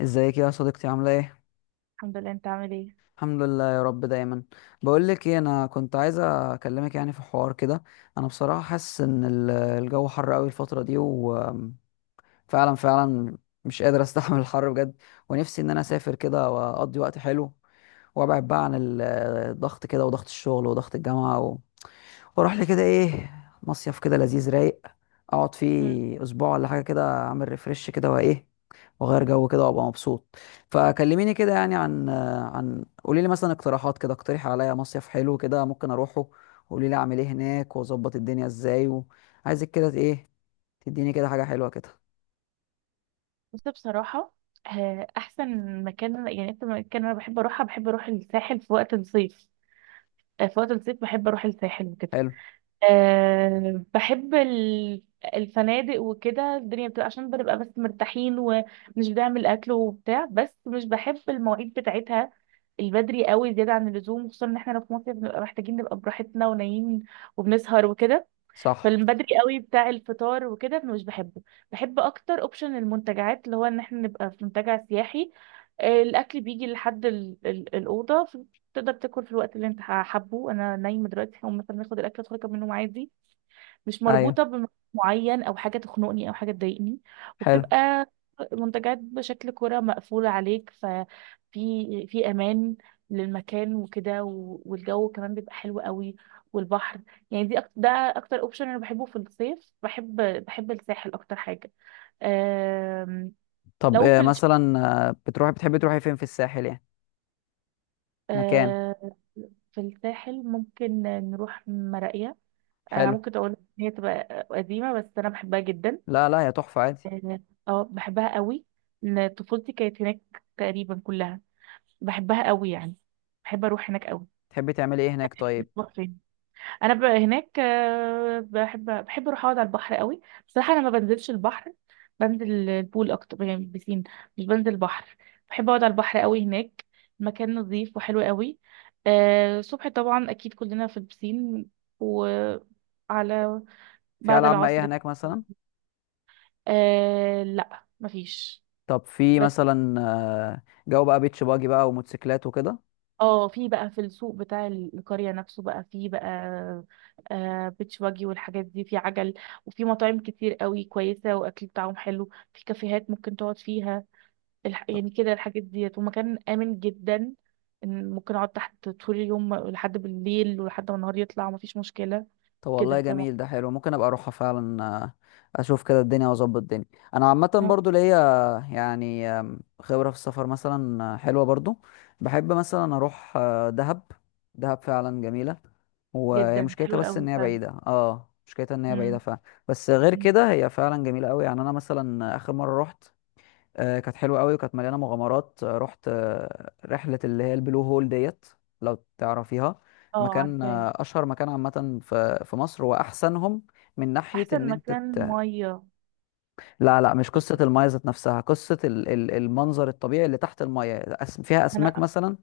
ازيك يا صديقتي، عاملة ايه؟ الحمد لله، انت عامل ايه؟ الحمد لله يا رب دايما. بقول لك ايه، انا كنت عايزة اكلمك يعني في حوار كده. انا بصراحة حاسس ان الجو حر قوي الفترة دي، وفعلا فعلا مش قادر استحمل الحر بجد. ونفسي ان انا اسافر كده واقضي وقت حلو، وابعد بقى عن الضغط كده، وضغط الشغل، وضغط الجامعة، واروح لي كده ايه، مصيف كده لذيذ رايق اقعد مم. فيه اسبوع ولا حاجه، كده اعمل ريفرش كده وايه، واغير جو كده وابقى مبسوط. فكلميني كده يعني عن قولي لي مثلا اقتراحات كده، اقترحي عليا مصيف حلو كده ممكن اروحه. قولي لي اعمل ايه هناك واظبط الدنيا ازاي، وعايزك كده ايه تديني كده حاجه حلوه كده. بص، بصراحة احسن مكان، يعني انت مكان، انا بحب اروح الساحل في وقت الصيف. في وقت الصيف بحب اروح الساحل وكده. حلو. بحب الفنادق وكده. الدنيا بتبقى، عشان بنبقى بس مرتاحين ومش بنعمل اكل وبتاع، بس مش بحب المواعيد بتاعتها البدري قوي زيادة عن اللزوم، خصوصا ان احنا لو في مصر بنبقى محتاجين نبقى براحتنا ونايمين وبنسهر وكده. صح. فالبدري قوي بتاع الفطار وكده مش بحبه. بحب اكتر اوبشن المنتجعات، اللي هو ان احنا نبقى في منتجع سياحي. الاكل بيجي لحد الاوضه. تقدر تاكل في الوقت اللي انت حابه. انا نايمه دلوقتي هقوم مثلا اخد الاكل ادخل اكمل نوم عادي. مش ايوه. مربوطة بمكان معين أو حاجة تخنقني أو حاجة تضايقني. حلو. وبتبقى منتجات بشكل كرة مقفولة عليك. ففي أمان للمكان وكده، والجو كمان بيبقى حلو قوي والبحر. يعني دي أكتر، ده أكتر أوبشن أنا بحبه في الصيف. بحب الساحل أكتر حاجة. أم... طب لو في إيه الش... مثلا؟ بتروحي بتحبي تروحي فين في الساحل يعني، مكان أم... في الساحل ممكن نروح مراقية. أنا حلو؟ ممكن أقول إن هي تبقى قديمة، بس أنا بحبها جدا. لا لا يا تحفه، عادي. اه. بحبها قوي. إن طفولتي كانت هناك تقريبا كلها، بحبها قوي يعني. بحب اروح هناك قوي. تحبي تعملي ايه هناك طيب؟ بروح فين؟ انا هناك بحب اروح اقعد على البحر قوي. بصراحه انا ما بنزلش البحر. بنزل البول اكتر، يعني البسين. مش بنزل البحر. بحب اقعد على البحر قوي هناك. مكان نظيف وحلو قوي. الصبح طبعا اكيد كلنا في البسين، وعلى في بعد العاب العصر. مائيه هناك مثلا؟ لا، مفيش. طب في مثلا جو بقى بيتش باجي بقى وموتوسيكلات وكده؟ اه، في بقى، في السوق بتاع القرية نفسه بقى، في بقى بيتش باجي والحاجات دي، في عجل. وفي مطاعم كتير قوي كويسة، واكل بتاعهم حلو. في كافيهات ممكن تقعد فيها. طب. يعني كده الحاجات ديت، ومكان آمن جدا. إن ممكن اقعد تحت طول اليوم لحد بالليل، ولحد ما النهار يطلع، ومفيش مشكلة طب والله كده، جميل، ده فاهمة؟ حلو، ممكن ابقى اروحها فعلا. اشوف كده الدنيا واظبط الدنيا. انا عامه اه، برضو ليا آه، يعني آم، خبره في السفر مثلا، حلوه برضو. بحب مثلا اروح دهب. دهب فعلا جميله، وهي جدا مشكلتها حلو بس ان قوي هي فعلا. بعيده، اه مشكلتها ان هي بعيده مم. فعلا. بس غير مم. كده هي فعلا جميله قوي. يعني انا مثلا اخر مره رحت كانت حلوه قوي وكانت مليانه مغامرات. رحت رحله اللي هي البلو هول ديت، لو تعرفيها. اه، مكان عارفاها. اشهر مكان عامه في مصر واحسنهم، من ناحيه ان احسن انت مكان مية، لا لا، مش قصه المايه ذات نفسها، قصه المنظر الطبيعي اللي تحت المايه، فيها اسماك أنا… مثلا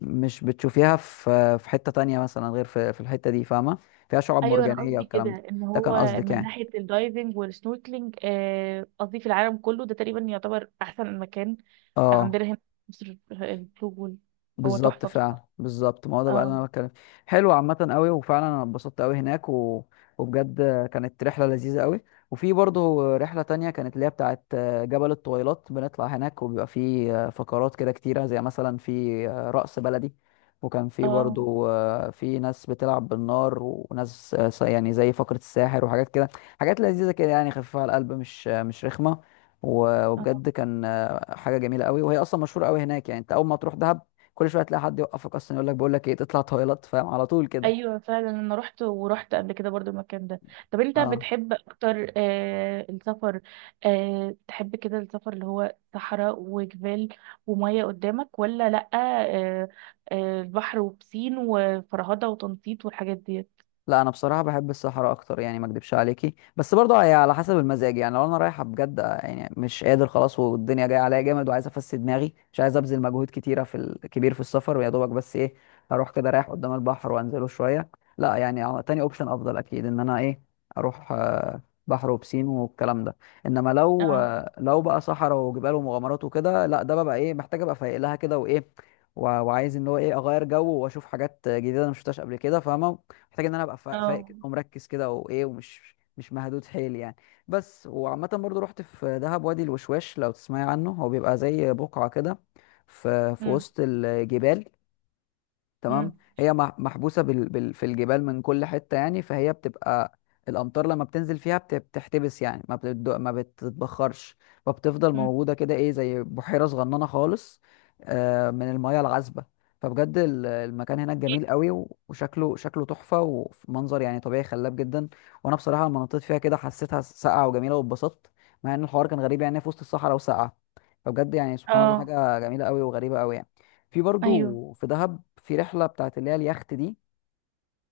مش بتشوفيها في حته تانية مثلا غير في الحته دي، فاهمه؟ فيها شعاب ايوه، انا مرجانيه قصدي كده والكلام ده. ان ده كان هو قصدك من يعني؟ ناحيه الدايفنج والسنوركلينج. قصدي في العالم كله، ده تقريبا يعتبر احسن مكان اه، عندنا هنا في مصر، البلو هول. هو بالظبط، تحفه بصراحه. فعلا بالظبط، ما هو ده بقى اللي اه. انا بتكلم. حلو عامه قوي، وفعلا انا اتبسطت قوي هناك. و... وبجد كانت رحله لذيذه قوي. وفي برضه رحله تانية كانت اللي هي بتاعه جبل الطويلات، بنطلع هناك وبيبقى في فقرات كده كتيره، زي مثلا في رقص بلدي، وكان في اه. برضه في ناس بتلعب بالنار، وناس يعني زي فقره الساحر وحاجات كده. حاجات لذيذه كده يعني، خفيفه على القلب، مش رخمه. اه. وبجد كان حاجه جميله قوي. وهي اصلا مشهوره قوي هناك، يعني انت اول ما تروح دهب كل شويه تلاقي حد يوقفك اصلا يقول لك بقول لك ايه تطلع تويلت، فاهم؟ على طول كده. ايوه فعلا، انا رحت، ورحت قبل كده برضو المكان ده. طب انت اه. بتحب اكتر السفر، تحب كده السفر اللي هو صحراء وجبال وميه قدامك، ولا لأ؟ البحر وبسين وفرهدة وتنطيط والحاجات دي؟ لا انا بصراحه بحب الصحراء اكتر يعني، ما اكدبش عليكي، بس برضه هي على حسب المزاج. يعني لو انا رايحه بجد يعني مش قادر خلاص والدنيا جايه عليا جامد، وعايز افسد دماغي، مش عايز ابذل مجهود كتيره في الكبير في السفر، ويا دوبك بس ايه، اروح كده رايح قدام البحر وانزله شويه. لا يعني تاني اوبشن افضل اكيد، ان انا ايه، اروح بحر وبسين والكلام ده. انما لو اه. لو بقى صحراء وجبال ومغامرات وكده، لا ده ببقى ايه، محتاج ابقى فايق لها كده وايه، وعايز ان هو ايه اغير جو واشوف حاجات جديده انا مشفتهاش قبل كده، فاهمه؟ محتاج ان انا ابقى فايق اه. كده ومركز كده وايه، ومش مش مهدود حيل يعني. بس. وعامة برضو رحت في دهب وادي الوشواش، لو تسمعي عنه. هو بيبقى زي بقعة كده في امم. وسط الجبال، تمام. امم. هي محبوسه في الجبال من كل حته يعني، فهي بتبقى الامطار لما بتنزل فيها بتحتبس يعني، ما بتتبخرش، فبتفضل امم. موجوده كده ايه، زي بحيره صغننه خالص، آه من المياه العذبه. فبجد المكان هناك جميل قوي، وشكله شكله تحفه، ومنظر يعني طبيعي خلاب جدا. وانا بصراحه لما نطيت فيها كده حسيتها ساقعه وجميله واتبسطت، مع ان الحوار كان غريب يعني في وسط الصحراء وساقعه. فبجد يعني سبحان الله، اه. حاجه جميله قوي وغريبه قوي يعني. في ايوه. برضو في دهب في رحله بتاعت اللي هي اليخت دي،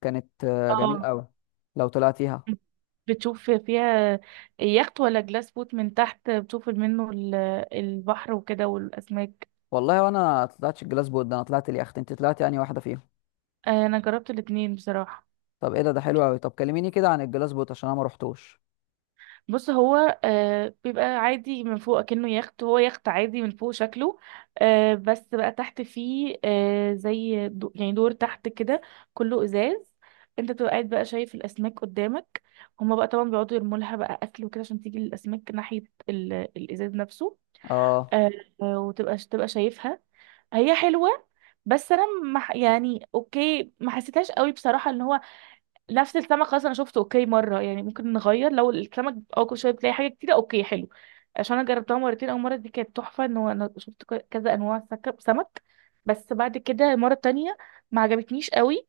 كانت جميله اه. قوي، لو طلعتيها. مم. بتشوف فيها يخت، ولا جلاس بوت من تحت بتشوف منه البحر وكده والاسماك؟ والله وانا طلعتش الجلاس بوت ده، انا طلعت اليخت، انت طلعتي يعني واحده فيهم؟ انا جربت الاتنين بصراحة. طب ايه ده، ده حلو قوي. طب كلميني كده عن الجلاس بوت عشان انا ما رحتوش. بص، هو بيبقى عادي من فوق كأنه يخت. هو يخت عادي من فوق شكله. بس بقى تحت فيه، زي يعني دور تحت كده، كله ازاز. انت بتبقى قاعد بقى شايف الاسماك قدامك. هما بقى طبعا بيقعدوا يرموا لها بقى اكل وكده، عشان تيجي الاسماك ناحية الازاز نفسه. اه. آه. وتبقى شايفها. هي حلوة. بس انا ما ح- يعني اوكي، ما حسيتهاش قوي بصراحة. ان هو نفس السمك خلاص، انا شفته اوكي مره. يعني ممكن نغير لو السمك، اه، كل شويه بتلاقي حاجه جديده، اوكي حلو. عشان انا جربتها مرتين. اول مره دي كانت تحفه، ان هو انا شفت كذا انواع سمك. بس بعد كده المره التانية ما عجبتنيش قوي.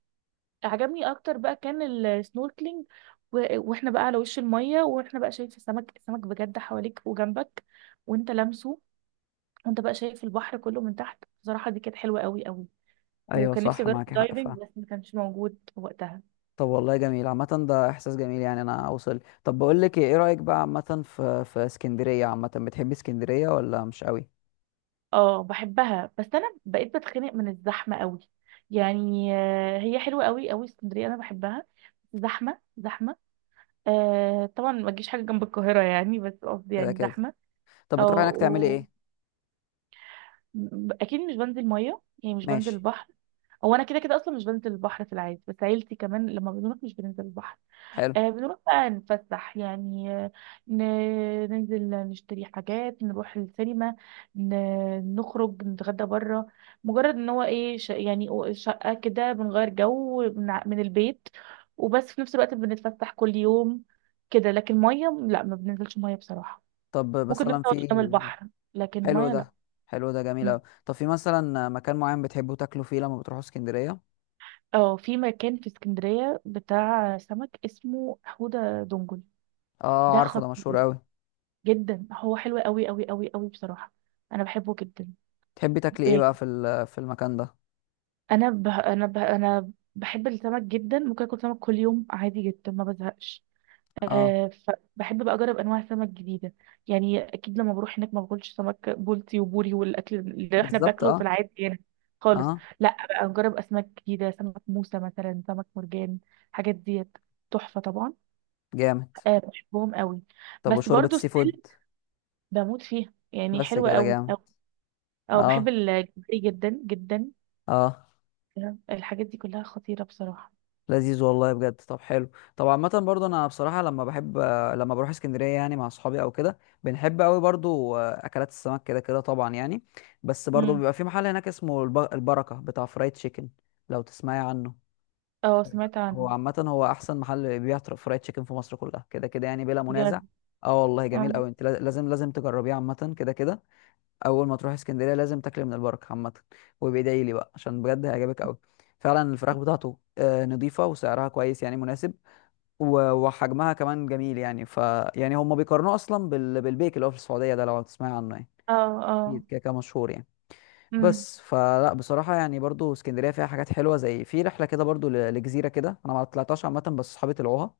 عجبني اكتر بقى كان السنوركلينج، و... واحنا بقى على وش الميه، واحنا بقى شايف السمك. السمك بجد حواليك وجنبك، وانت لامسه. وانت بقى شايف البحر كله من تحت. بصراحه دي كانت حلوه قوي قوي. ايوه وكان نفسي صح، اجرب معاكي حق دايفنج، فعلا. بس ما كانش موجود وقتها. طب والله جميل عامه، ده احساس جميل يعني انا اوصل. طب بقول لك ايه، إيه رايك بقى عامه في اسكندريه؟ عامه بتحبي اسكندريه ولا مش قوي؟ اه، بحبها، بس انا بقيت بتخنق من الزحمه قوي. يعني هي حلوه قوي قوي اسكندريه، انا بحبها، بس زحمه زحمه. طبعا ما تجيش حاجه جنب القاهره يعني، بس قصدي كده يعني كده. زحمه. طب اه. بتروحي هناك تعملي ايه؟ اكيد مش بنزل ميه، يعني مش بنزل ماشي. البحر. هو انا كده كده اصلا مش بنزل البحر في العادي، بس عيلتي كمان لما بنروح مش بننزل البحر. حلو. بنروح بقى نتفسح يعني. ن- ننزل نشتري حاجات، نروح السينما. نخرج نتغدى بره. مجرد ان هو ايه، يعني شقة كده، بنغير جو من البيت. وبس في نفس الوقت بنتفسح كل يوم كده، لكن مية لا، ما بننزلش مية بصراحة. طب ممكن نروح مثلا نقعد في. قدام البحر، لكن حلو مية لا. ده. حلو ده، جميل م. قوي. طب في مثلا مكان معين بتحبوا تاكلوا فيه لما بتروحوا اسكندرية؟ اه، في مكان في اسكندرية بتاع سمك اسمه حودة دنجل. اه ده عارفه ده، مشهور خطير قوي. جدا. هو حلو قوي قوي قوي قوي بصراحة، انا بحبه جدا. تحبي تاكلي ايه ب- بقى في في المكان ده؟ انا بحب السمك جدا، ممكن اكل سمك كل يوم عادي جدا، ما بزهقش. اه، أه. فبحب بقى اجرب انواع سمك جديده. يعني اكيد لما بروح هناك ما باكلش سمك بولتي وبوري والاكل اللي احنا بالظبط. بناكله في اه. العادي يعني، خالص. اه. لا، بقى اجرب اسماك جديده، سمك موسى مثلا، سمك مرجان، حاجات ديت تحفه طبعا. جامد. أه، بحبهم قوي. طب بس وشوربة برضو السي فود؟ ستيل، بموت فيها يعني، بس حلوه كده قوي. جامد. اه، بحب اه. الجمبري جدا جدا. اه. الحاجات دي كلها خطيرة بصراحة. لذيذ والله بجد. طب حلو. طب عامة برضو انا بصراحة، لما بحب لما بروح اسكندرية يعني مع اصحابي او كده، بنحب قوي برضو اكلات السمك كده كده طبعا يعني. بس برضو امم. بيبقى في محل هناك اسمه البركة، بتاع فرايد تشيكن، لو تسمعي عنه. اه، سمعت هو عنه. عامة هو أحسن محل بيبيع فرايد تشيكن في مصر كلها كده كده يعني، بلا منازع. بجد؟ اه والله جميل اه. أوي. أنت لازم لازم تجربيه عامة كده كده. أول ما تروح اسكندرية لازم تاكل من البركة عامة، وبيدعي لي بقى عشان بجد هيعجبك أوي. فعلا الفراخ بتاعته نضيفة، وسعرها كويس يعني مناسب، وحجمها كمان جميل يعني. ف يعني هما بيقارنوه أصلا بالبيك اللي هو في السعودية ده، لو تسمعي عنه يعني، اه. اه. أكيد كده كده مشهور يعني. امم. بس فلا بصراحة يعني برضو اسكندرية فيها حاجات حلوة، زي في رحلة كده برضو لجزيرة كده، أنا ما طلعتهاش عامة بس صحابي طلعوها.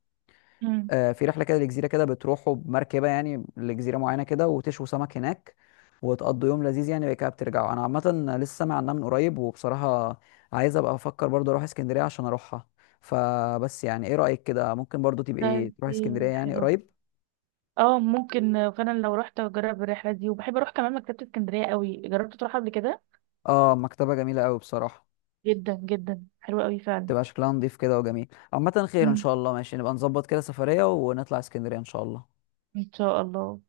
امم. في رحلة كده لجزيرة كده، بتروحوا بمركبة يعني لجزيرة معينة كده، وتشووا سمك هناك، وتقضوا يوم لذيذ يعني، بعد كده بترجعوا. أنا عامة لسه سامع عنها من قريب، وبصراحة عايز أبقى أفكر برضو أروح اسكندرية عشان أروحها. فبس يعني إيه رأيك كده، ممكن برضو ده، تبقي تروحي دي اسكندرية يعني حلوة. قريب؟ اه، ممكن فعلا لو رحت اجرب الرحلة دي، وبحب اروح كمان مكتبة اسكندرية قوي. جربت تروح قبل كده؟ اه مكتبة جميلة أوي بصراحة. جدا جدا حلوة قوي فعلا. تبقى شكلها نضيف كده وجميل. عامة خير ان امم. شاء الله، ماشي نبقى نظبط كده سفرية ونطلع اسكندرية ان شاء الله. ان شاء الله.